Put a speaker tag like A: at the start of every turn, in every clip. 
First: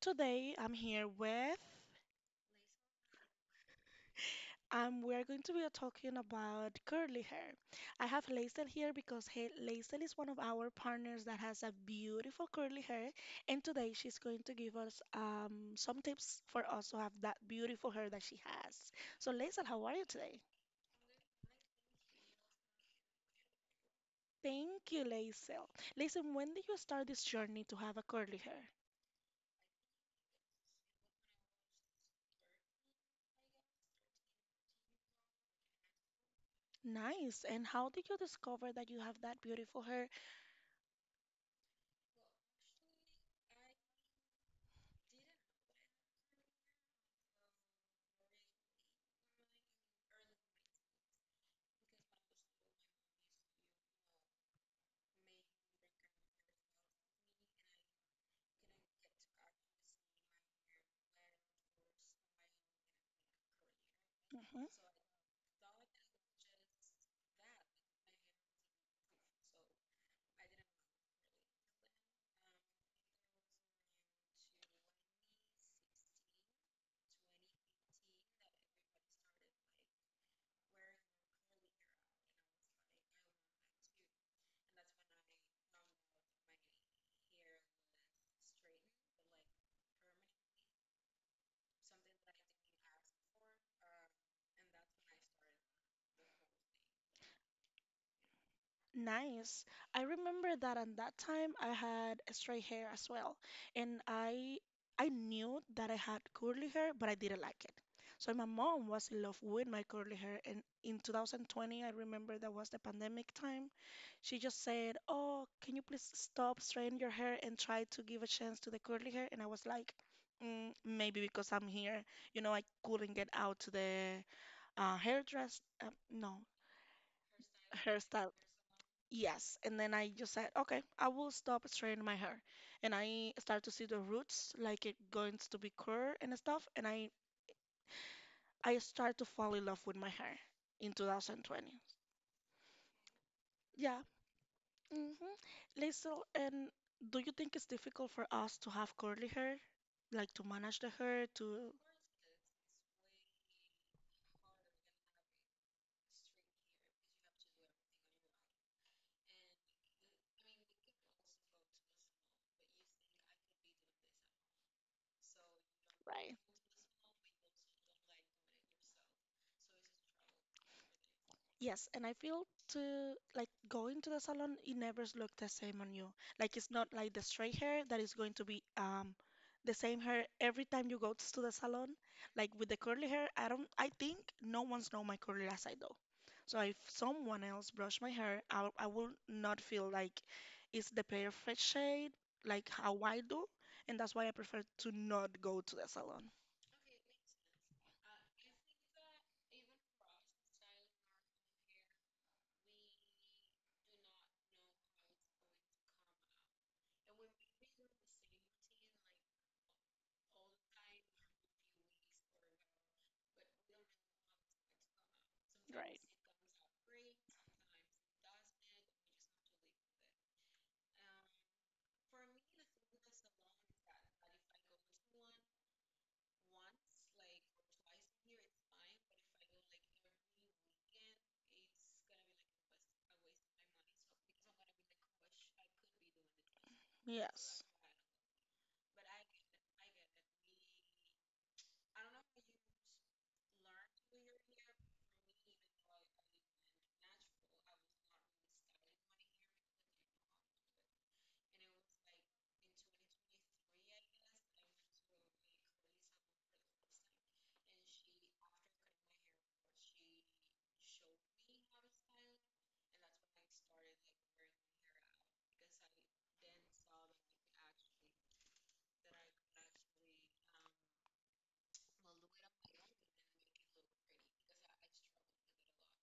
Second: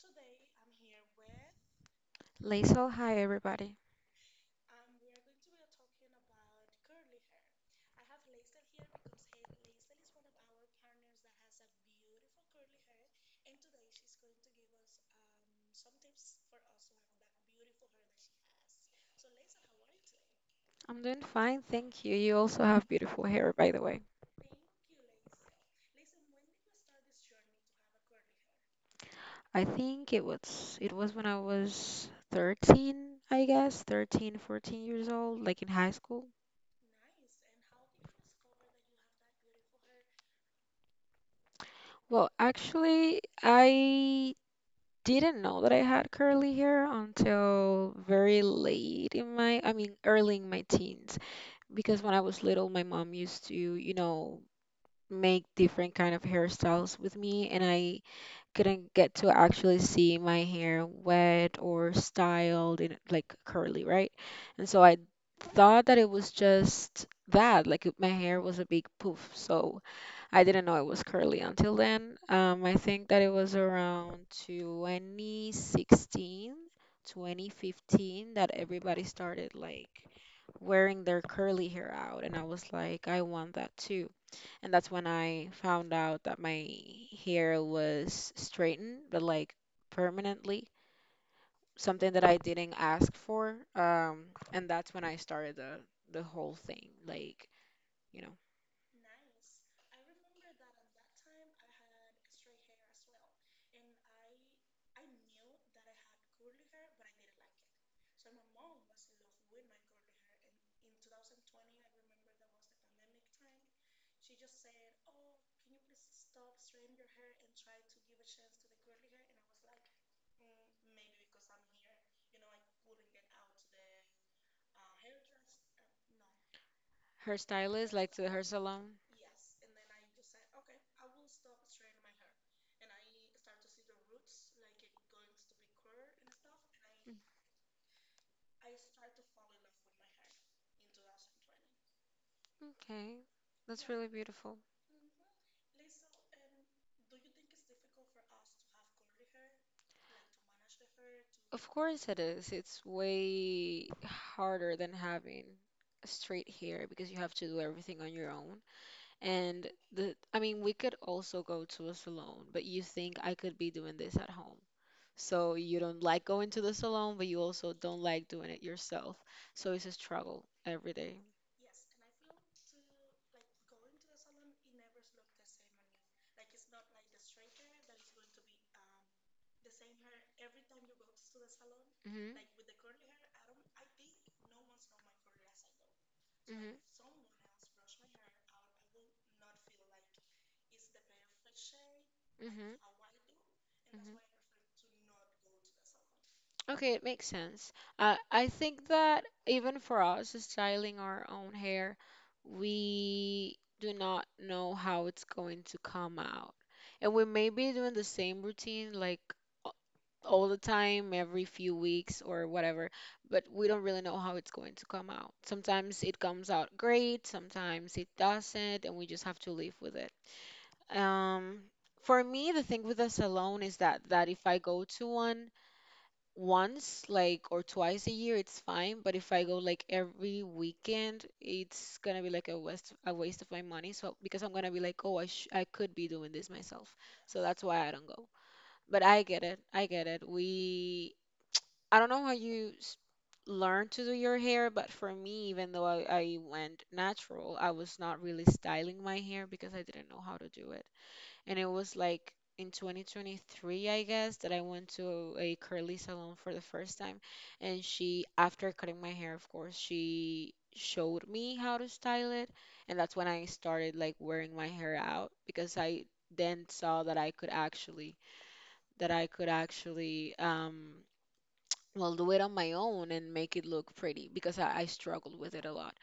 A: Today I'm here with,
B: Liesl, hi everybody.
A: and we're going to be talking about curly hair. I have Laysel here because Laysel is one of our partners that has a beautiful curly hair, and today she's going to give us some tips for us to have that beautiful hair that she has. So, Laysel, how are you today?
B: I'm doing fine, thank you. You also have beautiful hair, by the way.
A: Thank you, Laysel. Laysel, when did you start this journey to have a curly hair?
B: I think it was when I was 13, I guess, 13, 14 years old, like in high school.
A: Nice. And how did you discover that you have that beautiful hair?
B: Well, actually, I didn't know that I had curly hair until very late in my, I mean, early in my teens, because when I was little, my mom used to, make different kind of hairstyles with me, and I couldn't get to actually see my hair wet or styled in like curly, right?
A: Gonna get
B: And
A: to
B: so I
A: practice
B: thought that it was just that, like my hair was a big poof. So I didn't know it was curly until then. I think that it was around 2016, 2015 that everybody started like wearing their curly hair out, and I was like, I want that too, and that's when I found out that my hair was straightened, but like permanently, something that I didn't ask for. And that's when I started the whole thing, you know,
A: in my career when we somebody who's gonna be a career. So I. Nice. I remember that at that time I had straight hair as well, and I knew that I had curly hair, but I didn't like it. So my mom was in love with my curly hair, and in 2020, I remember that was the pandemic time. She just said, "Oh, can you please stop straightening your hair and try to give a chance to the curly hair?" And I was like, maybe because I'm here, you know, I couldn't get out to the hairdress, no,
B: hairstylist, like to the
A: hairstyle.
B: hair salon.
A: Yes, and then I just said, okay, I will stop straightening my hair. And I start to see the roots, like it going to be curl and stuff. And I start to fall in love with my hair in 2020.
B: Okay, that's
A: Yeah.
B: really beautiful.
A: Mm-hmm. Liesl, and do you think it's difficult for us to have curly hair? Like to manage the hair,
B: Of
A: to.
B: course it is. It's way harder than having straight hair because you have to do everything on your own. And the, I mean, we could also go to a salon, but you think I could be doing this at home? So you don't like
A: Right.
B: going to the salon, but you also don't like doing it yourself. So it's a struggle every day.
A: Yes, and I feel to, like, going to the salon, it never look the same on you. Like it's not like the straight hair that is going to be the same hair every time you go to the salon.
B: Mm-hmm.
A: Like with the curly hair, I don't, I think no one's know my curly last I though. So if
B: Hmm.
A: someone else brush my hair, I will not feel like it's the perfect shade like
B: Mhm.
A: how I do, and that's
B: Mhm.
A: why I prefer to not go to the salon.
B: Okay, it makes sense. I think that even for us, styling our own hair, we do not know how it's going to come out. And we may be doing the same routine like a- all the time, every few weeks or whatever, but we don't really know how it's going to come out.
A: Right.
B: Sometimes it comes out great, sometimes it doesn't, and we just have to live with it. Um, for me, the thing with the salon is that if I go to one once, like or twice a year, it's fine. But if I go like every weekend, it's gonna be like a waste of my money. So because I'm gonna be like, oh, I could be doing this myself. So that's
A: Yes.
B: why I don't go. But I get it. I get it. We I don't know how you learn to do your hair, but for me, even though I went natural, I was not really styling my hair because I didn't know how to do, and it was like in 2023, I guess, that I went to a curly salon for the first time. And she, after cutting my hair, of course, she showed me how to style it. And that's when I started like wearing my hair out because I then saw that I could actually, that I could actually, do it on my own and make it look pretty because I struggled with it a lot.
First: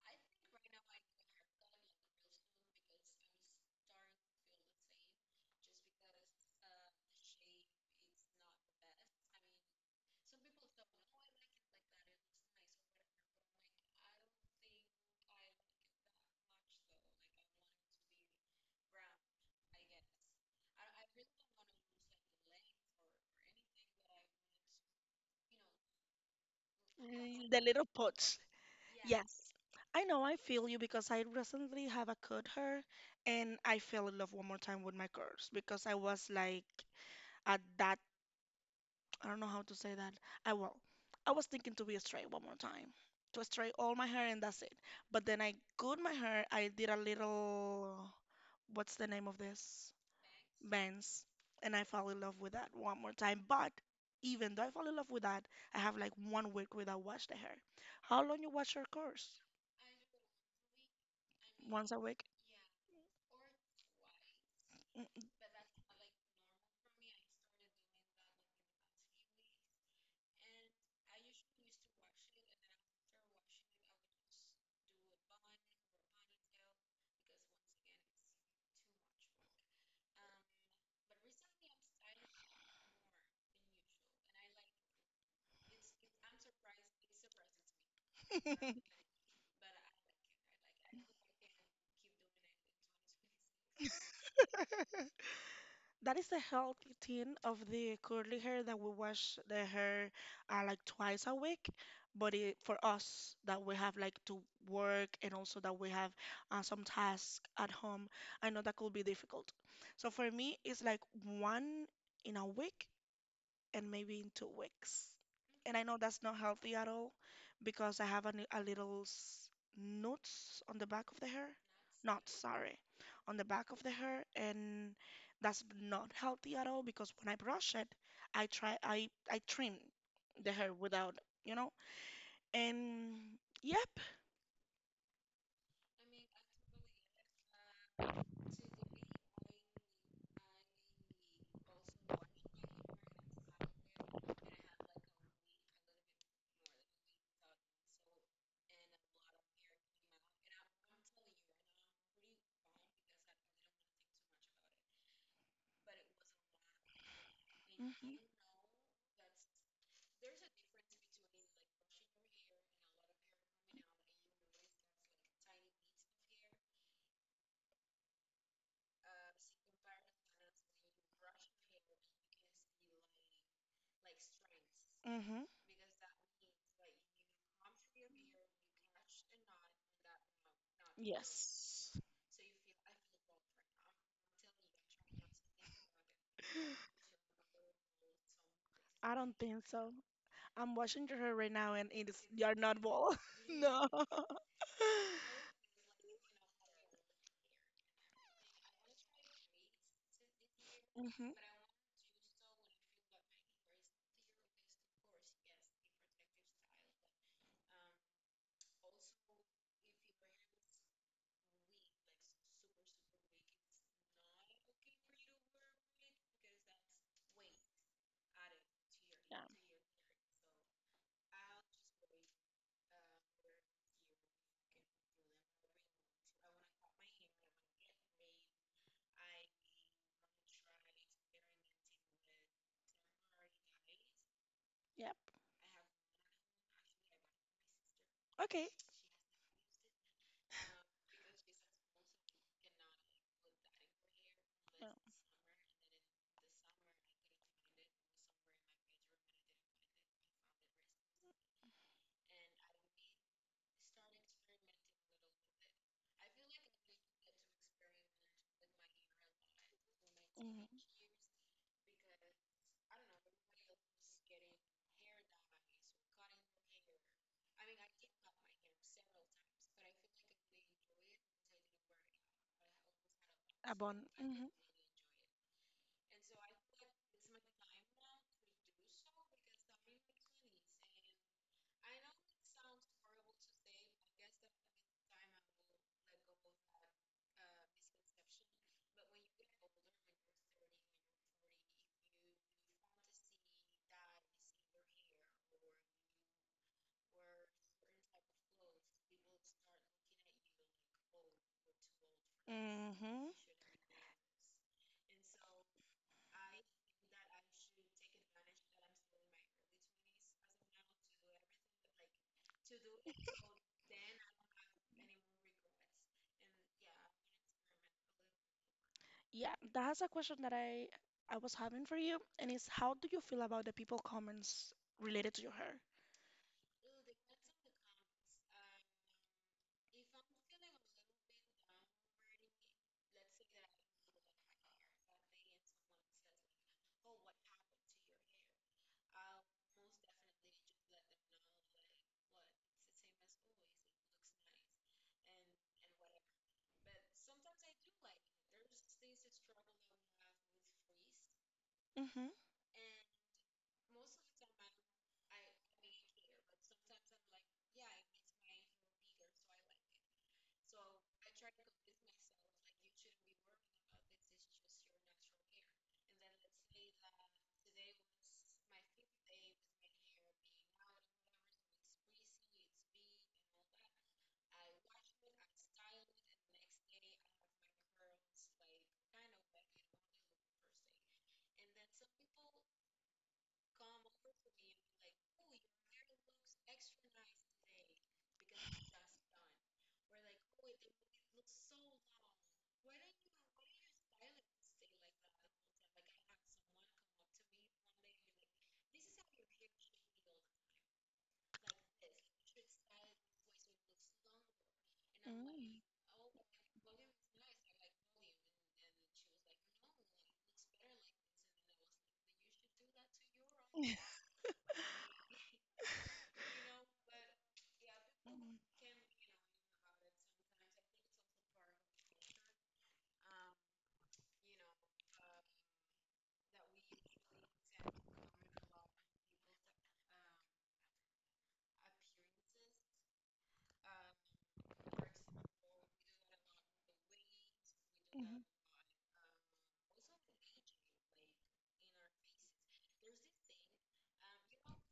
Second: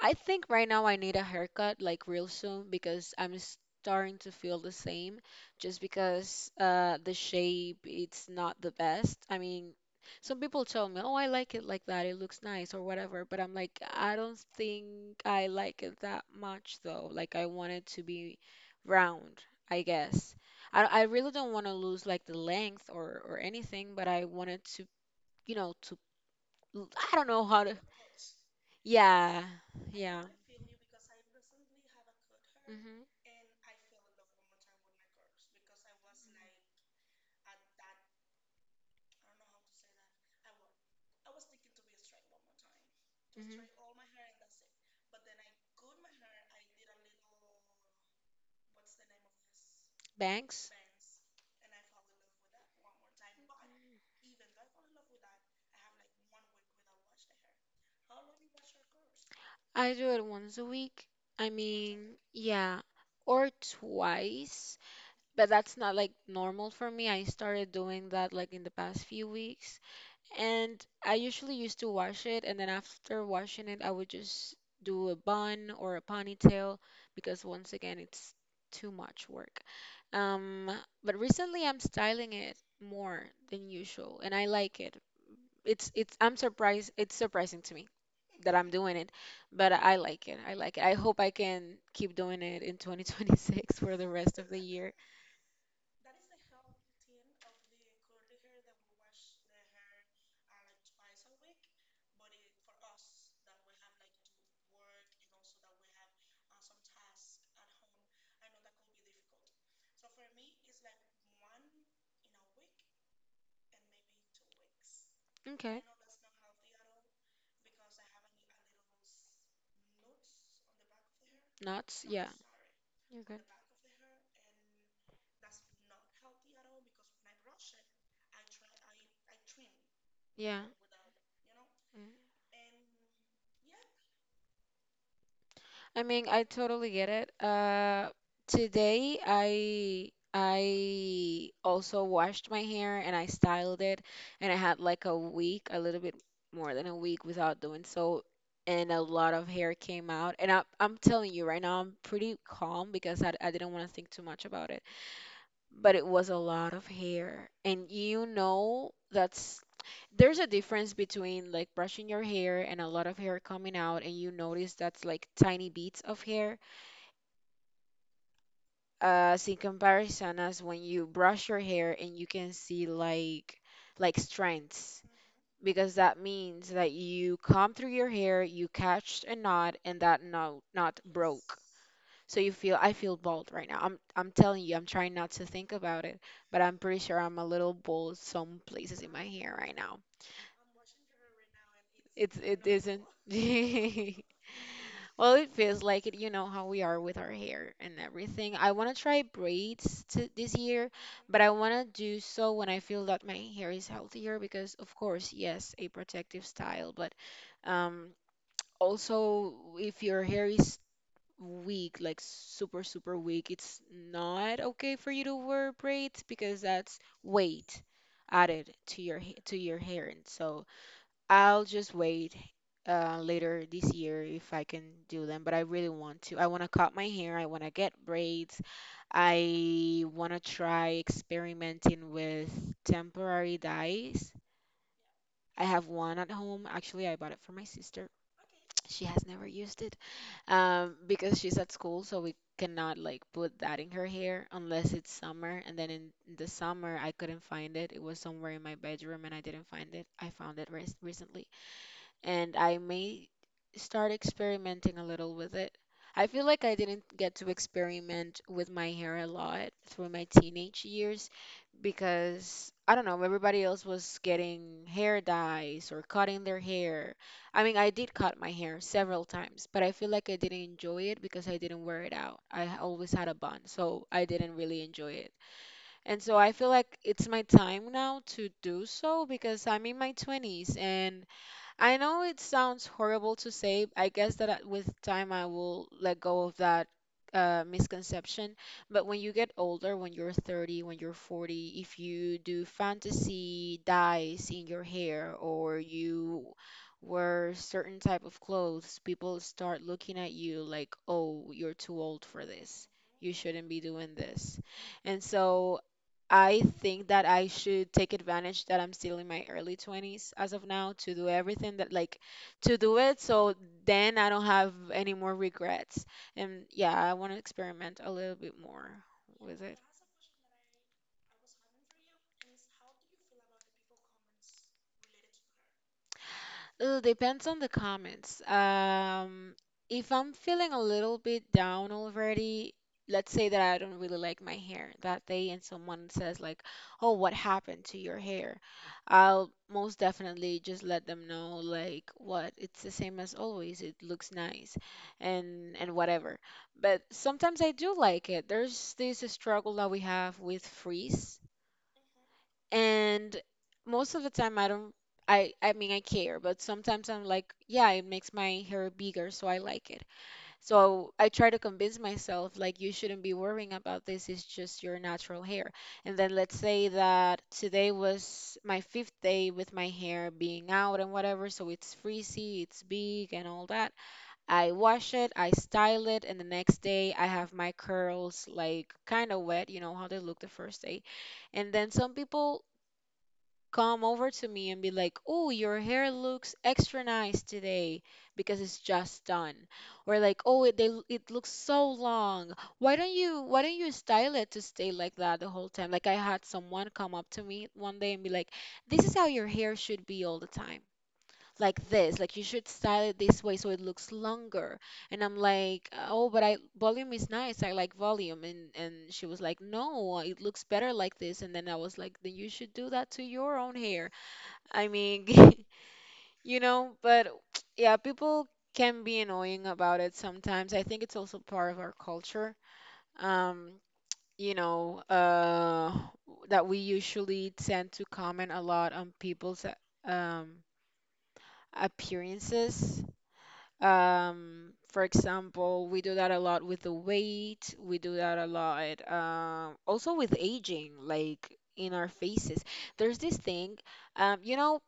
B: I think right now I need a haircut like real soon because I'm starting to feel the same just because the shape it's not the best. I mean, some people tell me, "Oh, I like it like that. It looks nice or whatever." But I'm like, I don't think I like it that much though. Like I want it to be round, I guess. I really don't want to lose like the length or anything, but I want it to, you know, to I don't know
A: Mm, the
B: how to.
A: little pots.
B: Yeah,
A: Yes. I
B: yeah.
A: know, I feel you, because I recently have a curd hair
B: Mhm.
A: and I fell in love one more time with my curls because I was like at that, I don't know how to say that. I, well, I was thinking to be a straight one more time. To
B: Mhm.
A: straight all my hair and that's it. But then I cut my hair, I did a little, what's the name of this?
B: Bangs.
A: Bands. And I fell in love with that one more time. But even though I fell in love with that, I have like one week without wash the hair. How long you wash your course?
B: I do it once a week. I
A: Once a
B: mean,
A: week?
B: yeah, or twice, but that's not like normal for me. I started doing that like in the past few weeks. And I usually used to wash it, and then after washing it, I would just do a bun or a ponytail because once again, it's too much work. Um, but recently I'm styling it more than usual, and I like it. It's I'm surprised, it's surprising to me that I'm doing it, but I like it. I like it. I hope I can keep doing it in 2026 for the rest of the year.
A: That is the healthy thing of the curly hair, that we wash the hair like twice a week. But it, for us that we have like to work and also that we have some tasks at home, I know that could be difficult. So for me, it's like one in a week and maybe in 2 weeks. And
B: Okay.
A: I know that's not healthy at all because I have a, a little knots on the back of the hair.
B: Nuts,
A: Not,
B: yeah.
A: sorry,
B: You're
A: on
B: good.
A: the back of the hair, and that's not healthy at all because when I brush it, I try I trim the
B: Yeah.
A: hair without, you know.
B: Mm.
A: And yep.
B: I mean, I totally get it. Today I also washed my hair and I styled it, and I had like a week, a little bit more than a week without doing so, and a lot of hair came out. And I'm telling you right now, I'm pretty calm because I didn't want to think too much about it. But it was a lot of hair, and
A: Mhm.
B: that's there's a difference between like brushing your hair and a lot of hair coming out and you notice that's like tiny beads of hair as in comparison as when you brush your hair and you can see like strands
A: Mhm.
B: because that means that you come through your hair, you catch a knot, and that knot broke,
A: Yes.
B: so you feel I feel bald right now. I'm telling you, I'm trying not to think about it, but I'm pretty sure I'm a little bald some places
A: I
B: in my
A: don't
B: hair
A: think
B: right
A: so.
B: now.
A: I'm watching her right now, and it is,
B: It's
A: you're
B: it
A: not
B: isn't.
A: ball. No.
B: Well, it feels like it, you know how we are with our hair and everything. I want to try braids to this year,
A: Hmm.
B: but I want to do so when I feel that my hair is healthier because of course, yes, a protective style, but um also if your hair is weak, like super weak, it's not okay for you to wear braids because that's weight added to your
A: Yeah.
B: to your hair. And so I'll just wait later this year if I can do them, but I really want to. I want to cut my hair. I want to get braids. I want to try experimenting with temporary dyes.
A: Yep.
B: I have one at home. Actually, I bought it for my sister.
A: Okay.
B: She has never used it because she's at school, so we cannot like put that in her hair
A: Yeah.
B: unless it's summer. And then in the summer, I couldn't find it. It was somewhere in my bedroom, and I didn't find it. I found it recently, and I may start experimenting a little with it. I feel like I didn't get to experiment with my hair a lot through my
A: Hmm.
B: teenage years because I don't know, everybody else was getting hair dyes or cutting their hair. I mean, I did cut my hair several times, but I feel like I didn't enjoy it because I didn't wear it out. I always had a bun,
A: Abon.
B: so I
A: Hmm.
B: didn't really enjoy it. And so I feel like it's my time now to do so because I'm in my 20s, and I know it sounds horrible to say. I guess that with time I will let go of that misconception. But when you get older, when you're 30, when you're 40, if you do fantasy dyes in your hair or you wear certain type of clothes, people start looking at you like, oh, you're too old for this. You shouldn't be doing this. And so I think that I should take advantage that I'm still in my early 20s as of now to do everything that like to do it so then I don't have any more regrets. And yeah, I want to experiment a little bit more
A: Yeah,
B: with it.
A: that's a question that I was having for you, and it's how do you feel about the people comments related to your hair?
B: It depends on the comments. If I'm feeling a little bit down already, let's say that I don't really like my hair that day, and someone says like, "Oh, what happened to your hair?" I'll most definitely just let them know like, "What? It's the same as always. It looks nice," and whatever. But sometimes I do like it. There's this struggle that we have with frizz,
A: Mm-hmm.
B: and most of the time I don't, I mean, I care, but sometimes I'm like, yeah, it makes my hair bigger, so I like it. So I try to convince myself like, you shouldn't be worrying about this, it's just your natural hair. And then let's say that today was my fifth day with my hair being out and whatever, so it's frizzy, it's big, and all that. I wash it, I style it, and the next day I have my curls like kind of wet, you know how they look the first day, and then some people come over to me and be like, "Oh, your hair looks extra nice today because it's just done," or like, "Oh, it they, it looks so long. Why don't you style it to stay like that the whole time?" Like I had someone come up to me one day and be like, "This is how your hair should be all the time." Like this, like you should style it this way so it looks longer. And I'm like, oh, but I volume is nice. I like volume. And she was like, no, it looks better like this. And then I was like, then you should do that to your own
A: Mm. Yeah,
B: hair. I mean, but yeah, people
A: comment,
B: can be annoying about it sometimes. I think it's also part of our culture. Um, you know, uh, that we usually tend to comment a lot on people's appearances. For example, we do that a lot with the weight. We do that a lot, also with aging, like in our faces. There's this thing, um, you know,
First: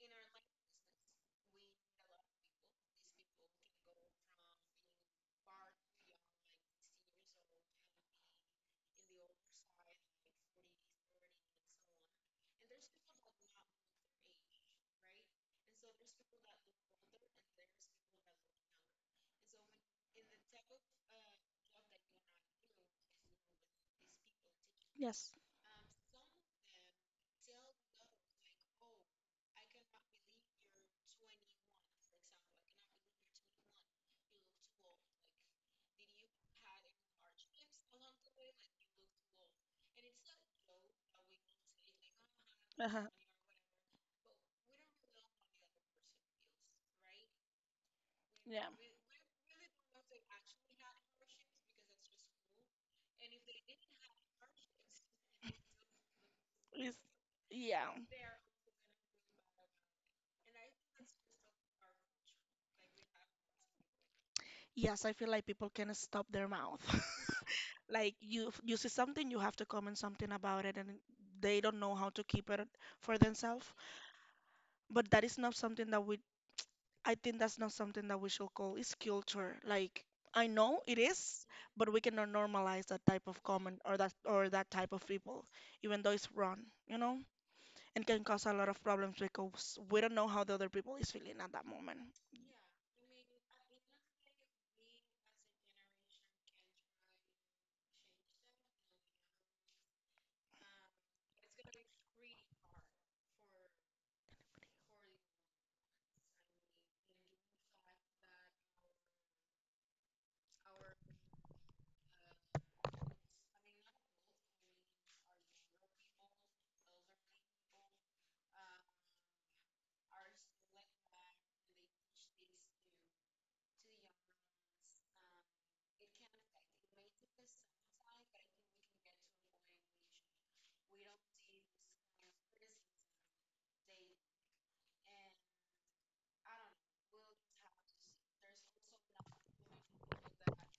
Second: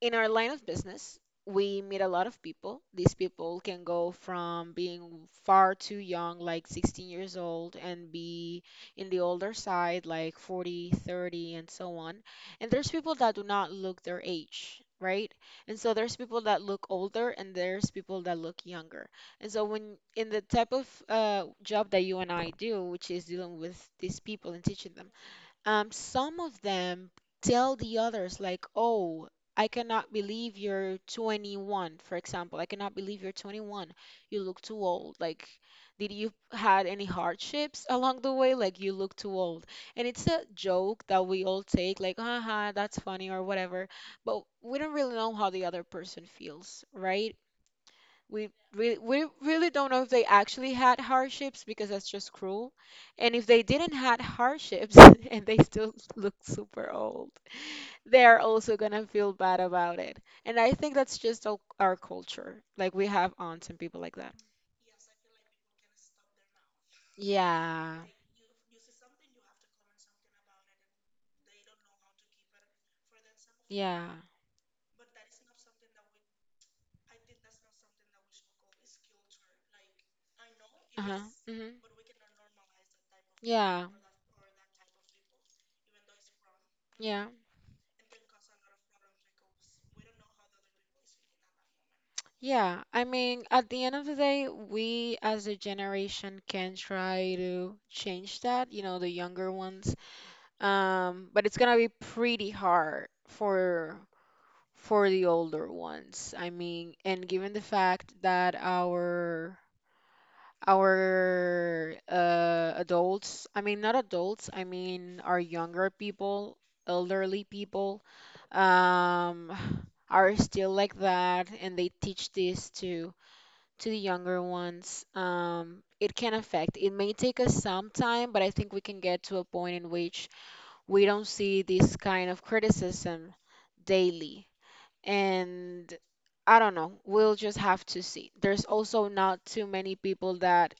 B: in our line of business, we meet a lot of people. These people can go from being far too young, like 16 years old, and be in the older side, like 40, 30, and so on. And there's people that do not look their age, right? And so there's people that look older and there's people that look younger. And so when in the type of job that you and I do, which is dealing with these people and teaching
A: these people
B: them,
A: taking.
B: some of them tell the others like, "Oh, I cannot believe you're 21." For example, I cannot believe you're 21. You look too old. Like, did you had any hardships along the way? Like, you look too old. And it's a joke that we all take, like, "Haha, that's
A: Uh-huh.
B: funny" or whatever. But we don't really know how the other person feels, right? We
A: Yeah.
B: we really don't know if they actually had hardships because that's just cruel. And if they didn't had hardships and they still look super
A: It's,
B: old,
A: yeah.
B: they are also gonna feel bad about it. And I think that's just our culture. Like we have aunts and people like that.
A: Yes, I feel like people can stop their mouth.
B: Yeah.
A: Like, you see something, you have to comment something about it, and they don't know how to keep it for themselves.
B: Yeah.
A: But that is not something that we, I think that's not something that we should call is culture. Like, I know it
B: Uh-huh.
A: is,
B: Hmm.
A: but we cannot normalize that type of comment
B: Yeah,
A: or that, or that type of people, even though it's wrong, you know,
B: yeah,
A: and can cause a lot of problems because we don't know how the other people is feeling at that moment.
B: yeah. I mean, at the end of the day, we as a generation can try to change that, you know, the younger ones. But it's gonna be pretty hard for the older ones. I mean, and given the fact that our adults, I mean not adults, I mean our younger people, elderly people, um, are still like that, and they teach this to the younger ones. It can affect. It may take us some time, but I think we can get to a point in which we don't see this kind of criticism daily. And I don't know, we'll just have to see. There's also not too many people that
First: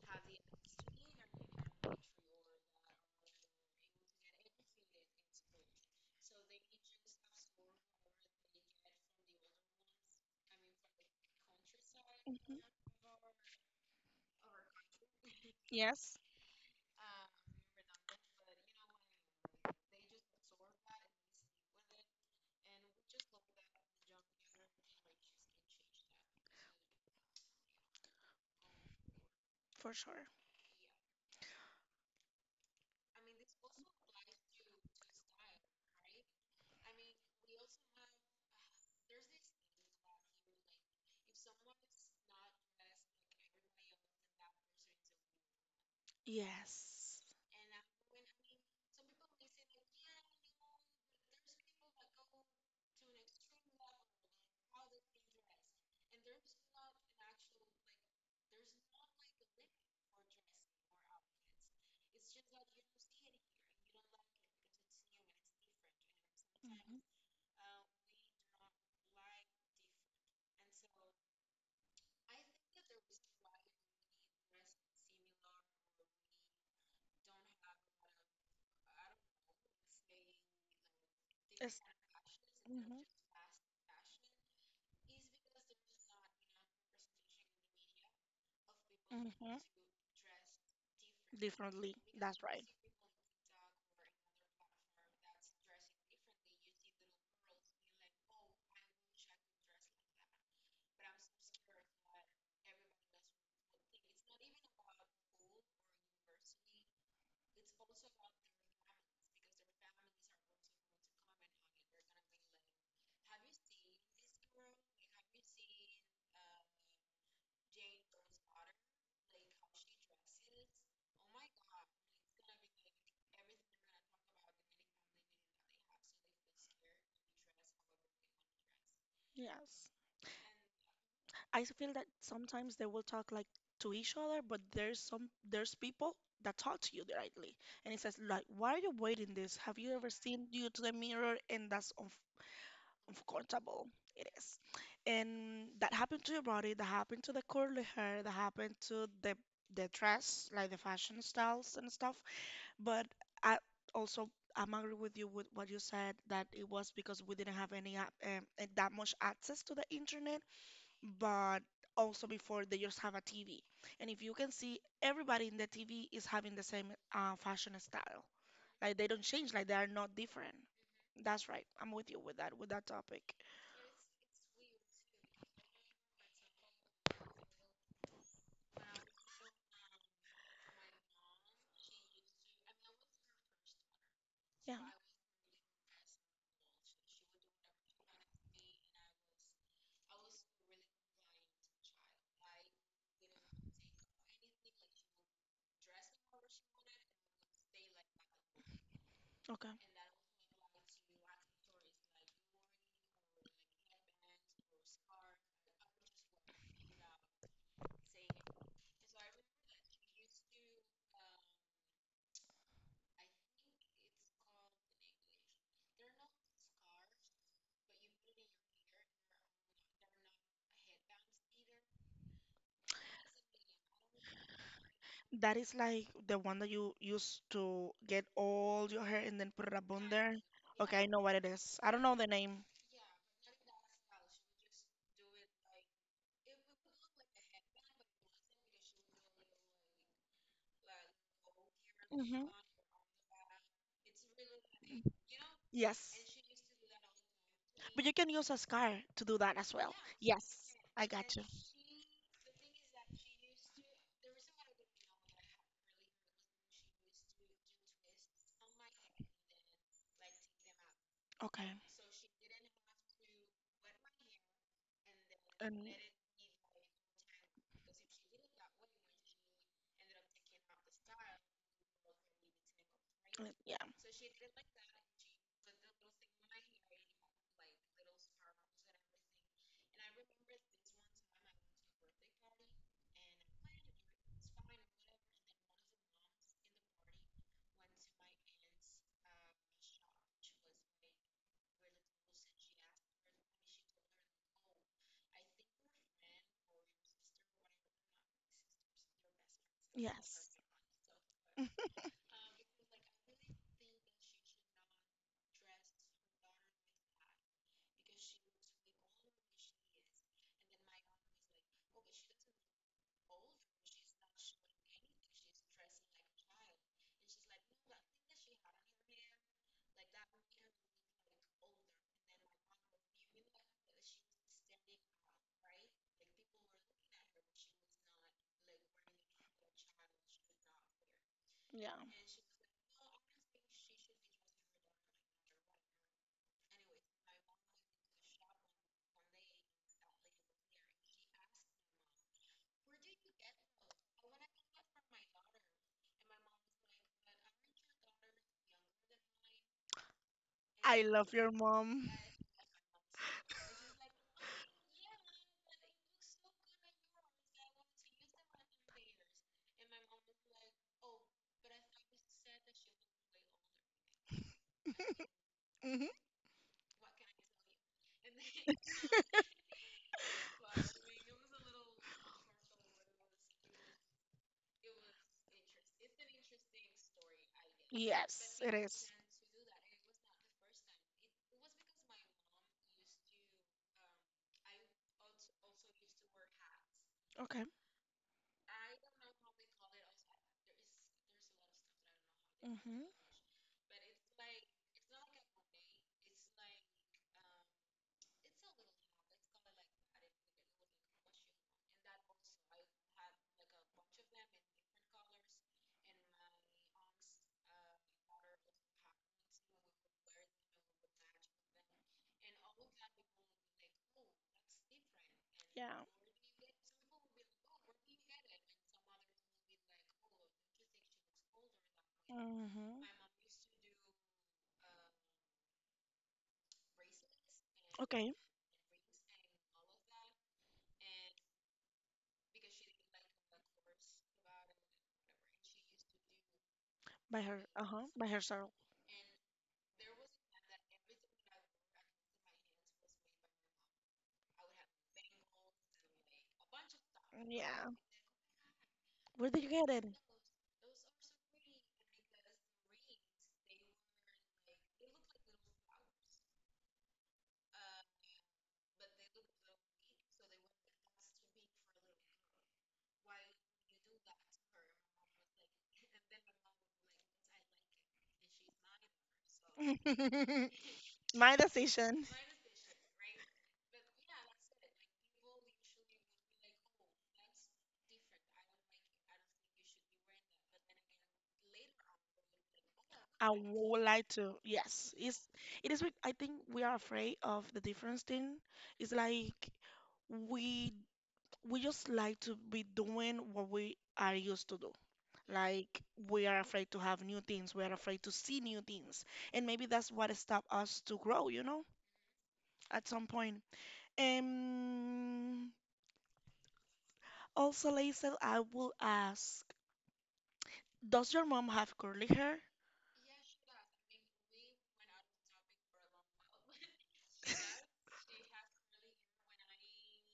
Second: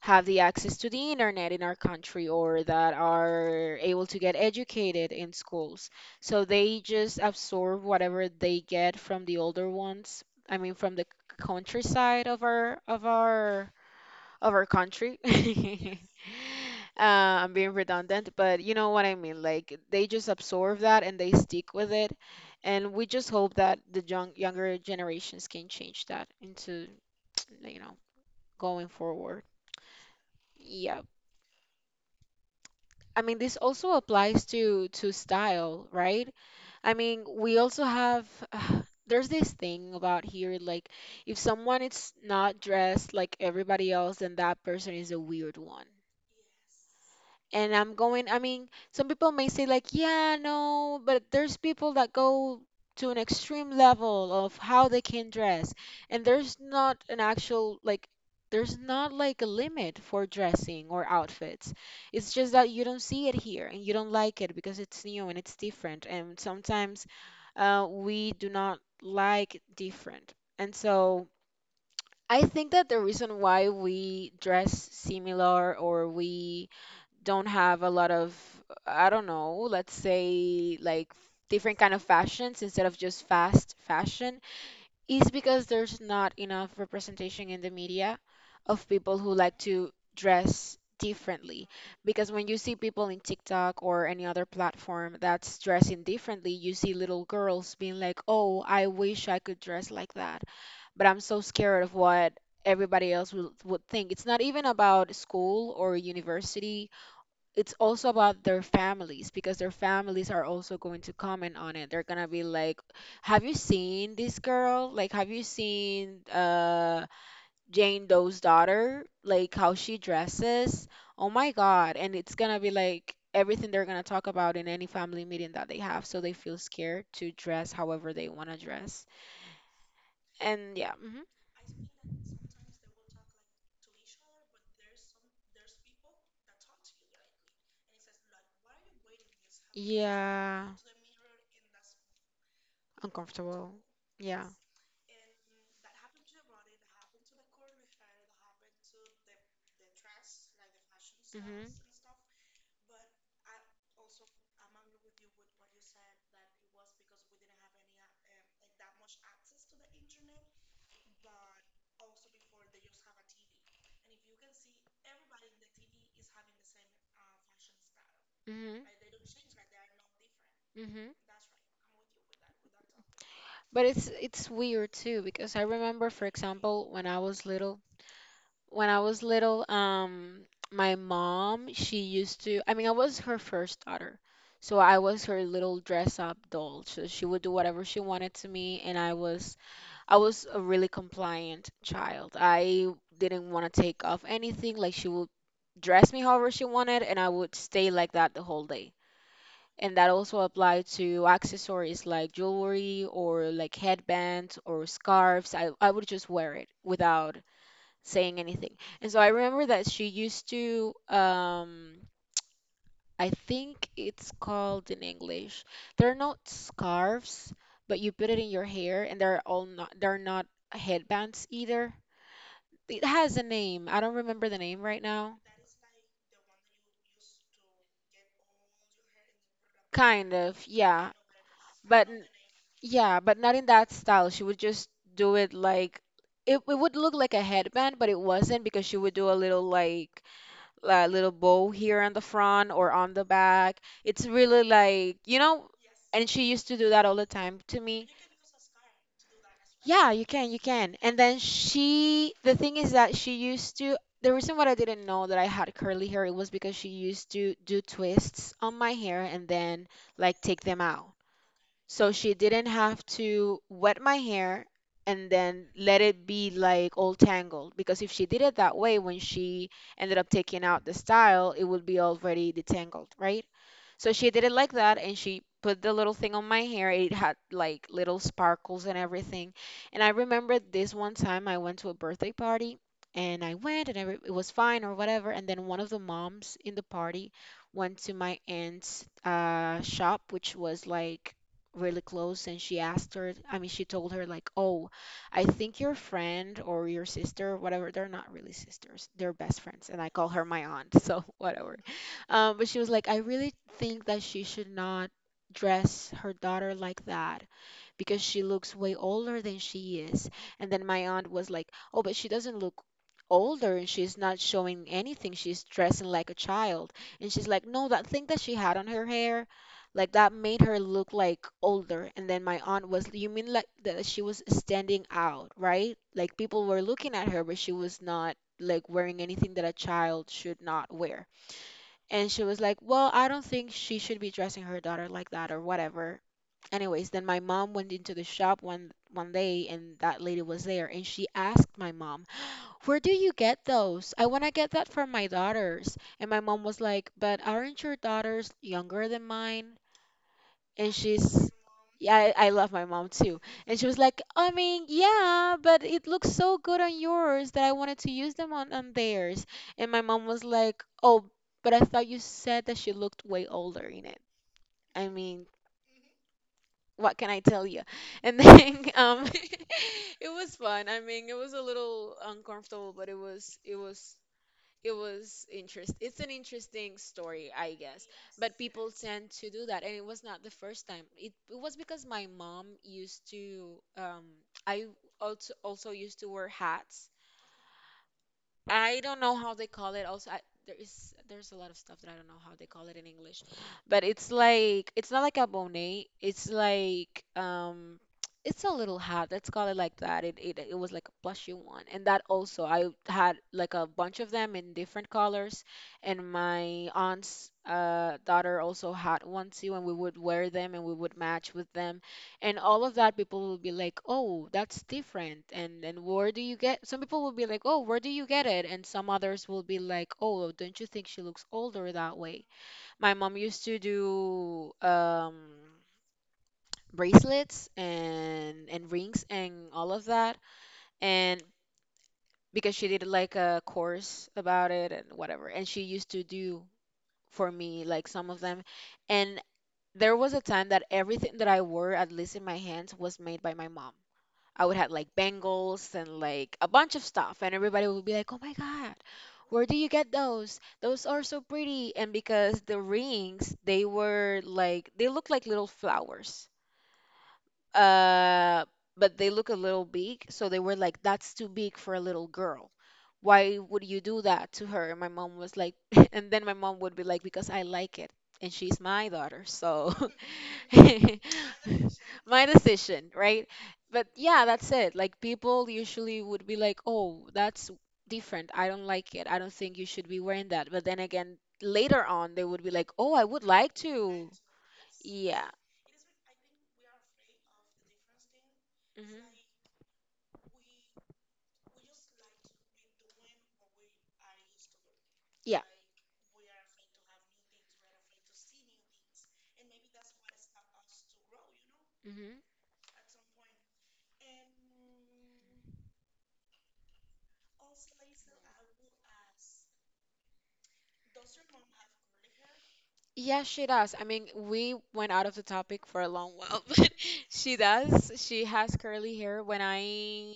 B: have the access to the internet in our country or that are able to get educated in schools. So they just absorb whatever they get from the older ones. I mean, from the countryside of
A: Mhm.
B: our country.
A: Yes,
B: Uh, I'm being redundant, but you know what I mean. Like they just absorb that and they stick with it, and we just hope that the younger generations can change that into you know going forward.
A: for sure.
B: Yeah. I mean, this also applies to style, right? I mean, we also have there's this thing about here like if someone is not dressed like everybody else, then that person is a weird one.
A: Yes.
B: And I'm going. I mean, some people may say like, yeah, no, but there's people that go to an extreme level of how they can dress, and there's not an actual like, there's not like a limit for dressing or outfits. It's just that you don't see it here and you don't like it because it's new and it's different, and
A: Mhm.
B: sometimes we do not like different, and so. I think that the reason why we dress similar or we don't have a lot of, I don't know, let's say like different
A: It's-
B: kind of fashions instead of
A: mhm.
B: just fast fashion is because there's not enough representation in the media of people who like
A: Hmm.
B: to dress differently.
A: Differently.
B: Because
A: That's
B: when you
A: right.
B: see people in TikTok or any other platform that's dressing differently, you see little girls being like, "Oh, I wish I could dress like that, but I'm so scared of what everybody else would think." It's not even about school or university, it's also about their families because their families are also going to comment on it. They're gonna be like, "Have you seen this girl? Like, have you seen Jane Doe's daughter? Like how she dresses? Oh my God!" And it's gonna be like everything they're gonna talk about in any family meeting that they have, so they feel scared to dress however they want to dress.
A: Yes.
B: And yeah. Hmm.
A: Feel that sometimes they will talk like to each other, but there's some, there's people that talk to you directly, and it says like, "Why are you wearing this? Have you ever seen you
B: Yeah,
A: to the mirror?" And that's
B: uncomfortable.
A: comfortable. It
B: Yeah.
A: is. And that happened to your body, that happened to the curly hair, that happened to the dress, like the fashion
B: Hmm.
A: styles and stuff. But I also, I'm agree with you with what you said, that it was because we didn't have any that much access to the internet, but also before they just have a TV. And if you can see, everybody in the TV is having the same fashion style. Like they don't change, like they are not different.
B: Hmm. Hmm.
A: That's right. I'm with you with that, with that topic.
B: But it's weird too because I remember, for example, when I was little, when I was little, my mom, she used to, I mean, I was her first daughter. So
A: Yeah.
B: I was her little dress up doll. So she would do whatever she wanted to me, and I was a really compliant child. I didn't want to take off anything. Like she would dress me however she wanted, and I would stay like that the whole day.
A: Okay.
B: And that also apply to accessories like jewelry or like headbands or scarves. I would just wear it without saying anything. And so I remember that she used to, I think it's called in English. They're not scarves, but you put it in your hair, and they're all not they're not headbands either. It has a name. I don't remember the name right now.
A: That is like the one that you used to get all your hair and then put it up on
B: Kind
A: there.
B: of,
A: Okay, I
B: yeah.
A: know what it is. I don't
B: But
A: know the name.
B: yeah, but not in that style. She would just do it like it would look like a headband, but it wasn't because she would do a little like a little bow here on the
A: Hmm.
B: front or on the back. It's really like, you know,
A: Yes.
B: and she used to do that all the time to
A: But
B: me.
A: you can use a scar to do that as well.
B: Yeah, you can, you
A: Yes.
B: can.
A: I
B: And
A: got
B: then
A: you.
B: she, the thing is that she used to, the reason why I didn't know that I had curly hair, it was because she used to do twists on my hair and then like take them out
A: Okay.
B: so she didn't have to wet my hair and then
A: And
B: let it be like all tangled because if she did it that way when she ended up taking out the style it would be already detangled, right?
A: yeah.
B: So she did it like that and she put the little thing on my hair. It had like little sparkles and everything, and I remember this one time I went to a birthday party, and I went and every- it was fine or whatever. And then one of the moms in the party went to my aunt's shop, which was like really close, and she asked her, I mean she told her like, oh, I think your friend or your sister, whatever, they're not really sisters, they're best friends and I call her
A: Yes.
B: my aunt, so whatever,
A: Mm.
B: but she was like, I really think that she should not dress her daughter like that because she looks way older than she is. And then my aunt was like, oh, but she doesn't look older, and she's not showing anything, she's dressing like a child. And she's like, no, that thing that she had on her hair, like, that made her look like older. And then my aunt was, you mean like that she was standing out, right? Like people were looking at her, but she was not like wearing anything that a child should not wear.
A: Yeah.
B: And she was like, well, I don't think she should be dressing her daughter like that or whatever. Anyways, then my mom went into the shop one day and that lady was there, and she asked my mom, "Where do you get those? I want to get that for my daughters." And my mom was like, "But aren't your daughters younger than mine?" And
A: I love
B: she's,
A: your mom.
B: yeah, I love my mom too. And she was like, I mean, yeah, but it looks so good on yours that I wanted to use them on theirs. And my mom was like, oh, but I thought you said that she looked way older in it. I mean,
A: Mhm.
B: what can I tell you? And then it was fun. I mean, it was a little uncomfortable, but it was, it was, it was interest, it's an interesting story, I guess. But
A: Yes, it
B: people
A: is.
B: tend to do that, and it was not the first time. It was because my mom used to I also used to wear hats.
A: Okay.
B: I don't know how they call it. Also, I, there's a lot of stuff that I don't know how they call it in
A: Hmm.
B: English, but it's like, it's not like a bonnet. It's like, it's a little hat. Let's call it like that. It was like a plushy one, and that also I had like a bunch of them in different colors, and my aunt's daughter also had one too, and we would wear them and we would match with them. And all of that, people will be like, oh, that's different, and
A: Yeah.
B: where do you get. Some people will be like, oh, where do you get it, and some others will be like, oh, don't you think she looks older that way.
A: Hmm.
B: My mom used to do bracelets
A: Okay,
B: and rings and all of that. And because she did like a course about it and whatever, and she used to do
A: by
B: for
A: her,
B: me
A: uh-huh,
B: like some
A: by
B: of them.
A: herself.
B: And there was a time that everything that I wore, at least in my hands, was made by my mom. I would have like bangles and like a bunch of stuff, and everybody
A: Yeah.
B: would be like, "Oh my God,
A: Where did
B: where
A: you
B: do you
A: get
B: get those? Those are so pretty!" And because the rings, they were like they looked like little flowers, uh, but they look a little big. So they were like, that's too big for a little girl. Why would you do that to her? And my mom was like, and then my mom would be like, because I like it. And she's my daughter. So
A: it? My decision.
B: my decision, right? But yeah, that's it. Like people usually would be like, oh, that's different. I don't like it. I don't think you should be wearing that. But then again, later on, they would be like, oh, I would
A: I
B: like
A: would like
B: to.
A: to. Yes, it's,
B: Yeah.
A: it is. With- I think we are afraid of the difference thing. It's
B: Hmm.
A: like we we just like to be doing what we are used to do.
B: Yeah.
A: Like we are afraid to have new things, we are afraid to see new things, and maybe that's what stopped us to grow, you know,
B: Mm-hmm.
A: at some point. Um, also, Laisel, I will ask, does your mom have curly hair?
B: Yeah, she does. I mean, we went out of the topic for a long while, but she does. She has curly hair. When I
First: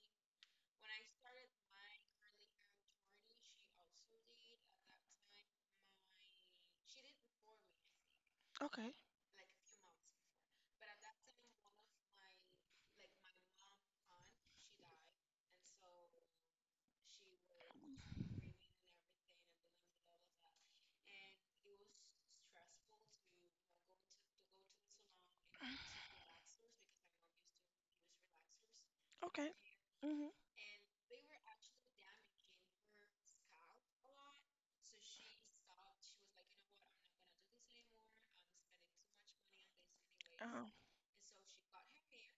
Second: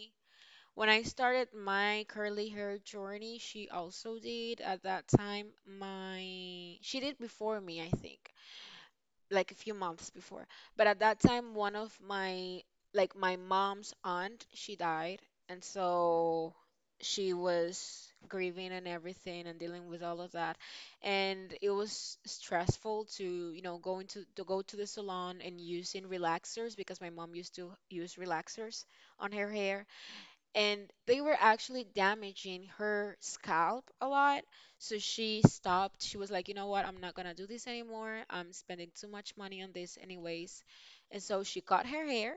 B: when I started my curly hair journey, she also did at that time. My She did before me, I think
A: Okay,
B: like a few months before. But at that time, one of my like my mom's aunt, she died, and so she was grieving and everything and dealing with all of that. And it was stressful to, you know, going to go to the salon and using relaxers, because my mom used to use relaxers on
A: okay.
B: her hair,
A: Mm-hmm.
B: and they were actually damaging her scalp a lot. So she stopped. She was like, you know what? I'm not gonna do this anymore. I'm spending too much money on this, anyways.
A: Oh,
B: And so she cut her hair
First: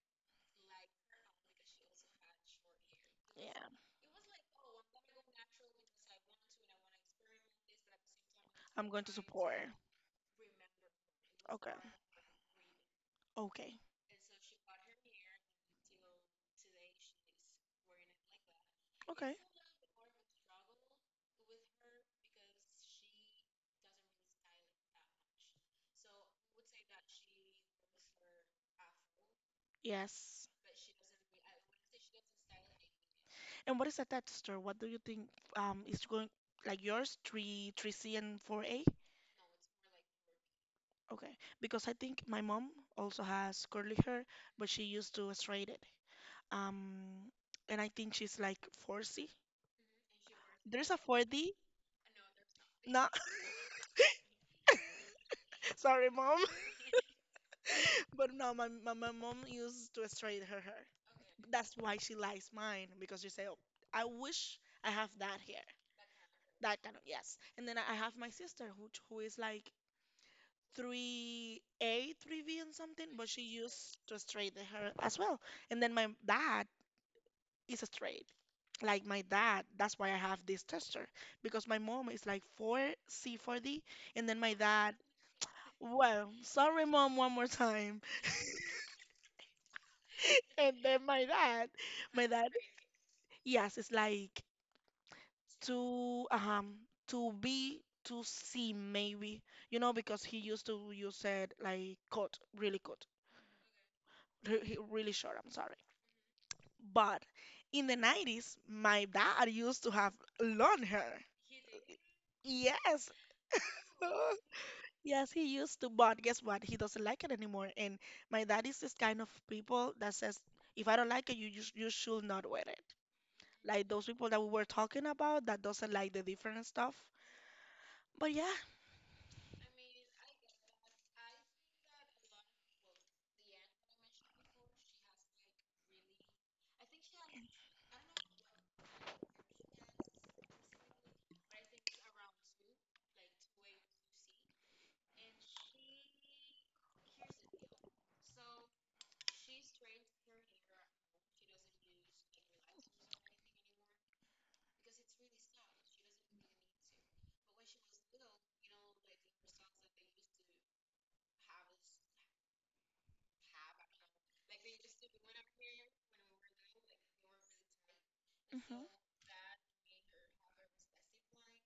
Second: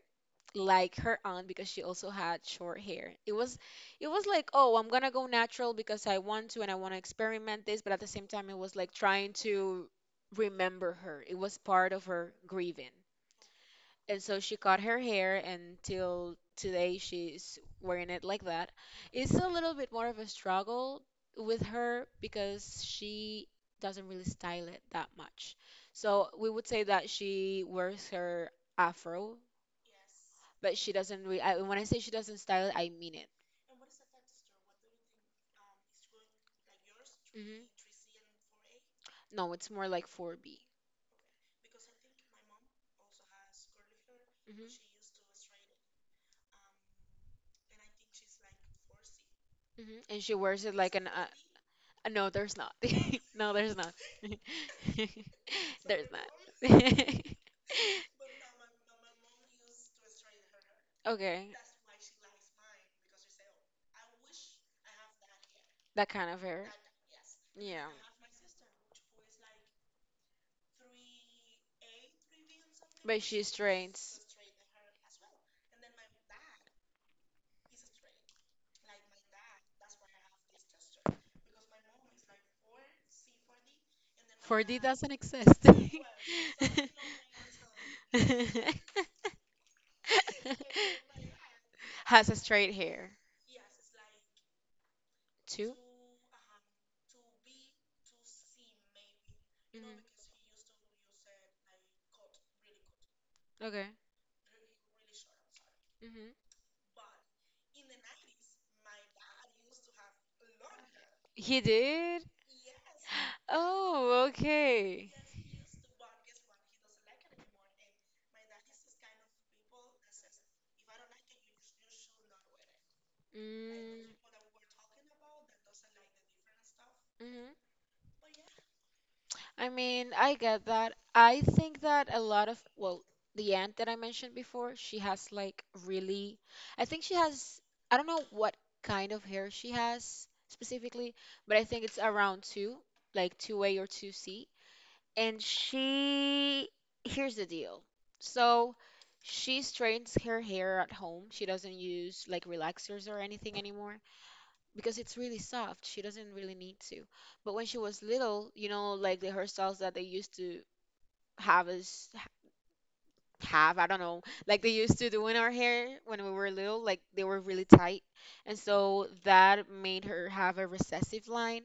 B: like her aunt, because she also had short hair. It was
A: yeah.
B: it was like, oh, I'm gonna go natural because I want to, and I want to experiment this, but at the same time it was
A: I'm
B: like
A: going to
B: trying
A: support.
B: to remember her. It was
A: Okay.
B: part of her grieving,
A: Okay.
B: and so she cut her hair, and till today she's wearing it like that. It's
A: Okay.
B: a little bit more of a struggle with her because she doesn't really style it that much, so we would say that she wears her afro,
A: Yes.
B: but she doesn't really. When I say she doesn't style it, I mean it.
A: And what is a texture? What do you think is going like yours,
B: hmm
A: three, three C and four A?
B: no, it's more like 4B.
A: Okay. Because I think my mom also has curly hair,
B: Hmm.
A: but she used to straight it. Um and I think she's like 4C.
B: Hmm. And she wears it
A: There's
B: like
A: a
B: an.
A: 4D?
B: No, there's not.
A: No,
B: No, there's not. There's
A: sorry, mom.
B: not.
A: But no, my mom used to straight her hair.
B: Okay,
A: That's why she likes mine because you say, "Oh, I wish I have that hair."
B: that kind of hair.
A: That kind of, yes. And then I
B: Yeah,
A: I have my sister who is like three A, three v and something,
B: but
A: but she
B: she
A: used to
B: straightens.
A: straighten her as well. And then my dad is straight. Like my dad, that's why I have this texture because my mom is like four C, four D, and then my
B: Four D
A: dad.
B: doesn't exist.
A: Well, sorry, mom, one more time. And then my
B: Has a
A: dad,
B: straight hair.
A: yes, it's like
B: Two?
A: to um to be to see maybe, you know,
B: Hmm.
A: because he used to use it like cut really cut
B: Okay.
A: really short, I'm sorry,
B: Hmm.
A: but in the 90s my dad used to have long hair.
B: He did?
A: Yes.
B: Oh, okay.
A: Yes, he used to, but guess what, he doesn't like it anymore. And my dad is this kind of people that says, if I don't like it, you should not wear it, like those people that we were talking about that doesn't like the different stuff.
B: Mm-hmm.
A: But yeah.
B: I mean, I get that. I think that a lot of, well, the aunt that I mentioned before, she has like really, I think she has, I don't know what kind of hair she has specifically, but I think it's around two, like 2A or 2C. And she, here's the deal. So she straightens her hair at home. She doesn't use like relaxers or anything anymore because it's really soft. She doesn't really need to. But when she was little, you know, like the hairstyles that they used to have us have, I don't know, like they used to do in our hair when we were little, like they were really tight. And
A: Mhm.
B: so that made her have a recessive line.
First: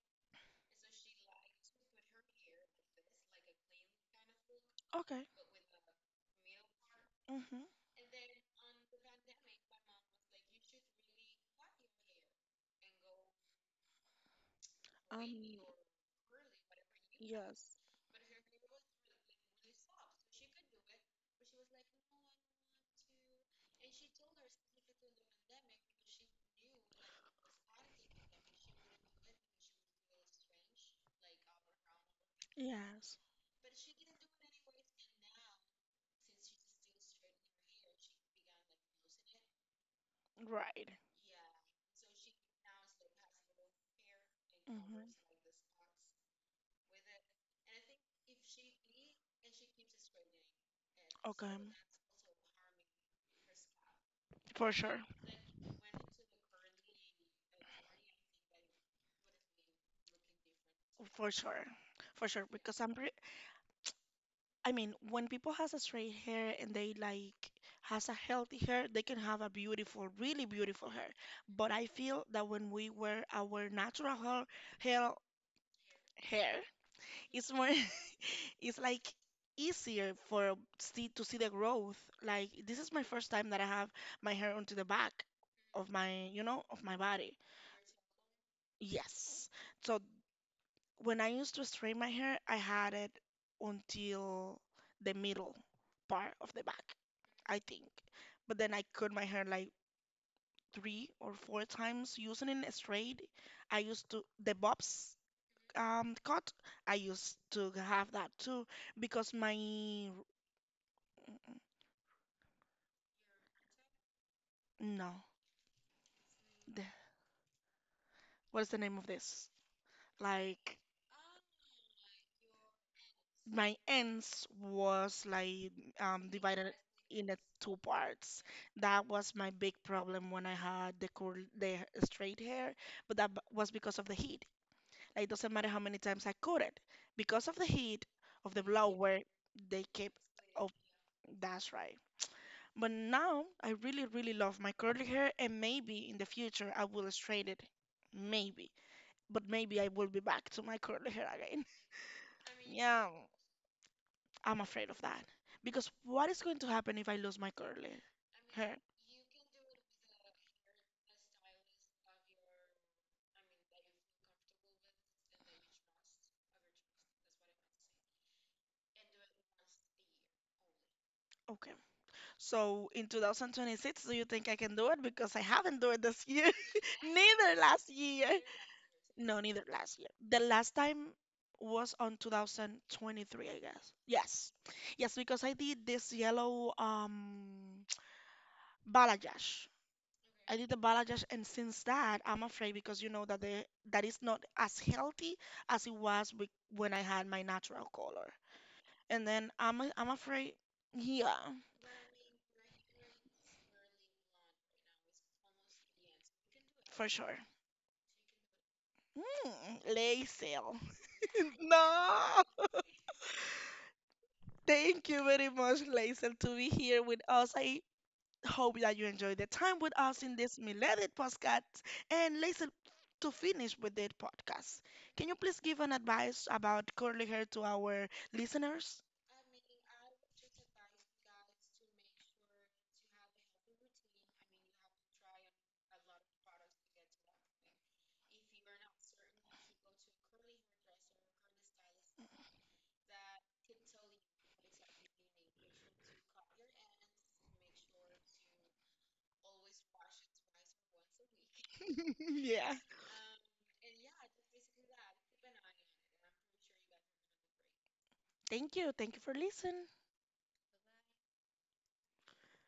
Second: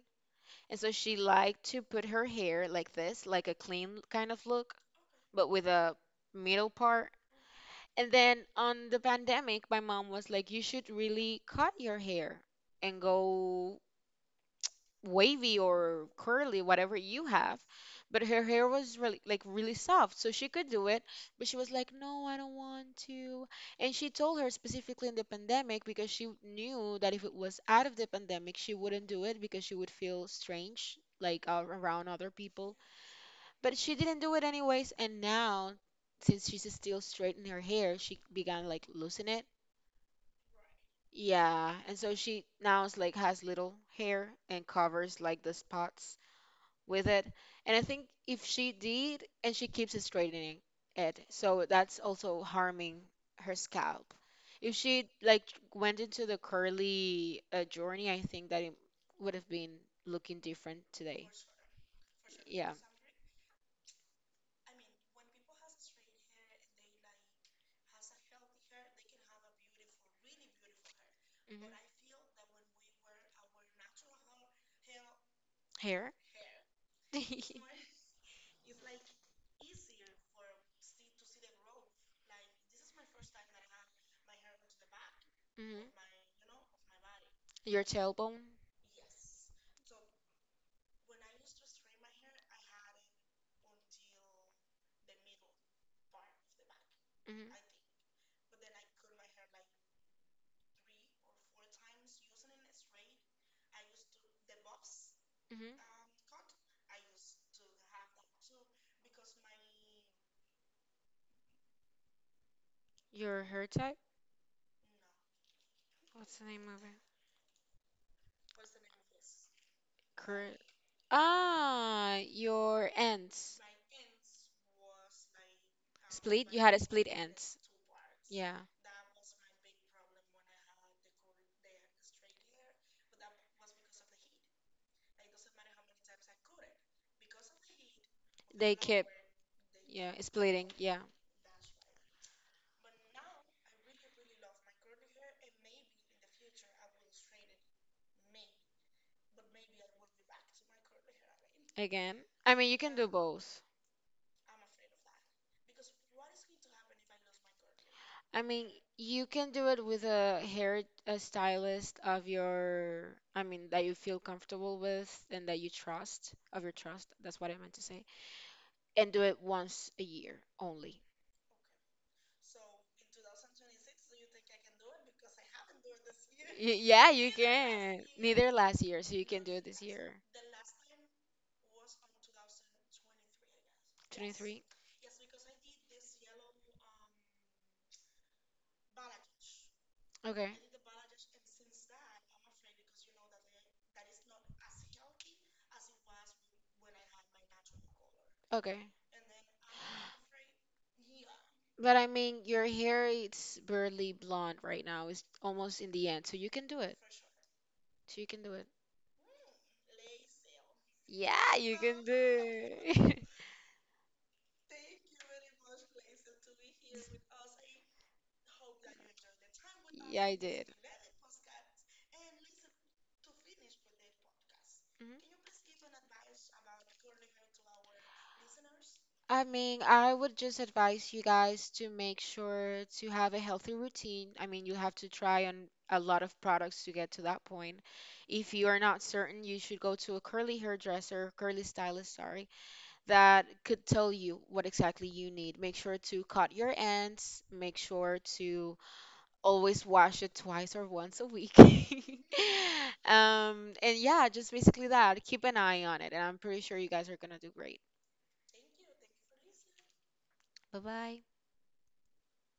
B: And so she liked to put her hair like this, like a clean kind of look,
A: Okay.
B: but with a middle part.
A: Mm-hmm.
B: And then on the pandemic, my mom was like, you should really cut your hair and go wavy
A: Um,
B: or curly, whatever you have.
A: yes.
B: But her hair was really like really soft, so she could do it. But she was like, "No, I don't want to." And she told her specifically in the pandemic, because she knew that if it was out of the pandemic, she wouldn't do it, because she would feel strange like around other people.
A: Yes.
B: But she didn't do it anyways. And now, since she's still straightening her hair, she began like losing it.
A: Right.
B: Yeah, and so she now is like has little hair and
A: Mm-hmm.
B: covers like the spots with it. And I think if she did, and she keeps straightening it,
A: Okay.
B: so that's also harming her scalp.
A: For
B: If
A: sure.
B: she like went into the curly journey, I think that it would have been looking different today.
A: For sure. For sure.
B: Yeah.
A: Because I'm pre, I mean, when people has a straight hair and they like has a healthy hair, they can have a beautiful, really beautiful hair.
B: Mhm.
A: But I feel that when we wear our natural hair, hair,
B: Hair.
A: hair, it's more it's like easier for see to see the growth. Like this is my first time that I have my hair onto the back
B: Mhm.
A: of my, you know, of my body.
B: Your tailbone.
A: Yes. So when I used to straighten my hair, I had it until the middle part of the back,
B: Mhm.
A: I think. But then I cut my hair like three or four times using it straight. I used to the bobs,
B: Mhm.
A: cut, I used to have that too because my.
B: Your hair type.
A: No.
B: What's the name of
A: The,
B: it?
A: what is the name of this?
B: Cur-
A: Like,
B: ah, your ends.
A: my ends was like
B: Split? You had
A: divided
B: a split
A: in a
B: ends.
A: two parts.
B: Yeah.
A: That was my big problem when I had the curl, the straight hair, but was because of the heat. Like it doesn't matter how many times I cut it, because of the heat of the
B: They kept,
A: blower, they
B: yeah,
A: kept
B: splitting.
A: up.
B: Yeah.
A: That's right. But now I really, really love my curly hair, and maybe in the future I will straight it. Maybe. But maybe I will be back to my curly hair again.
B: Again. I mean, you can do
A: Um,
B: both.
A: I'm afraid of that because what is going to happen if I lose my curly
B: I mean,
A: hair?
B: you can do it with a hair a stylist of your, I mean, that you feel comfortable with and that you trust, of your trust. That's what I meant to say. And do it once a year only.
A: Okay. So in 2026, do you think I can do it? Because I haven't do it this year,
B: Y- yeah, Neither last can.
A: neither last
B: Year.
A: year.
B: Neither last year, so
A: No, neither last year. The last time was on 2023, I guess. Yes, yes, because I did this yellow balayage.
B: 23. Okay.
A: I did the Balajash, and since that, I'm afraid, because you know that the, that is not as healthy as it was when I had my natural color.
B: Okay.
A: And then I'm afraid, yeah,
B: But I mean, your hair it's barely blonde right now. It's almost in the end, so you can do.
A: for sure.
B: So you can do it.
A: Mm, Laisel.
B: Yeah,
A: No, thank you very much, Laisel, to be here with us. I hope that you enjoyed the time with us in this Millennial podcast. And Laisel, to finish with that podcast,
B: Mhm.
A: can you please give an advice about curly hair to our listeners?
B: I mean, I would just advise you guys to make sure to have a healthy routine. I mean, you have to try on a lot of products to get to that point. If you are not certain, you should go to a curly hairdresser, curly stylist, sorry, that could tell you what exactly you need. Make sure to cut your ends, make sure to always wash it twice or once a week.
A: Yeah.
B: And yeah, just basically that. Keep an eye on it, and I'm pretty sure you guys are gonna do great.
A: Thank you. Thank you for listening.
B: Bye bye.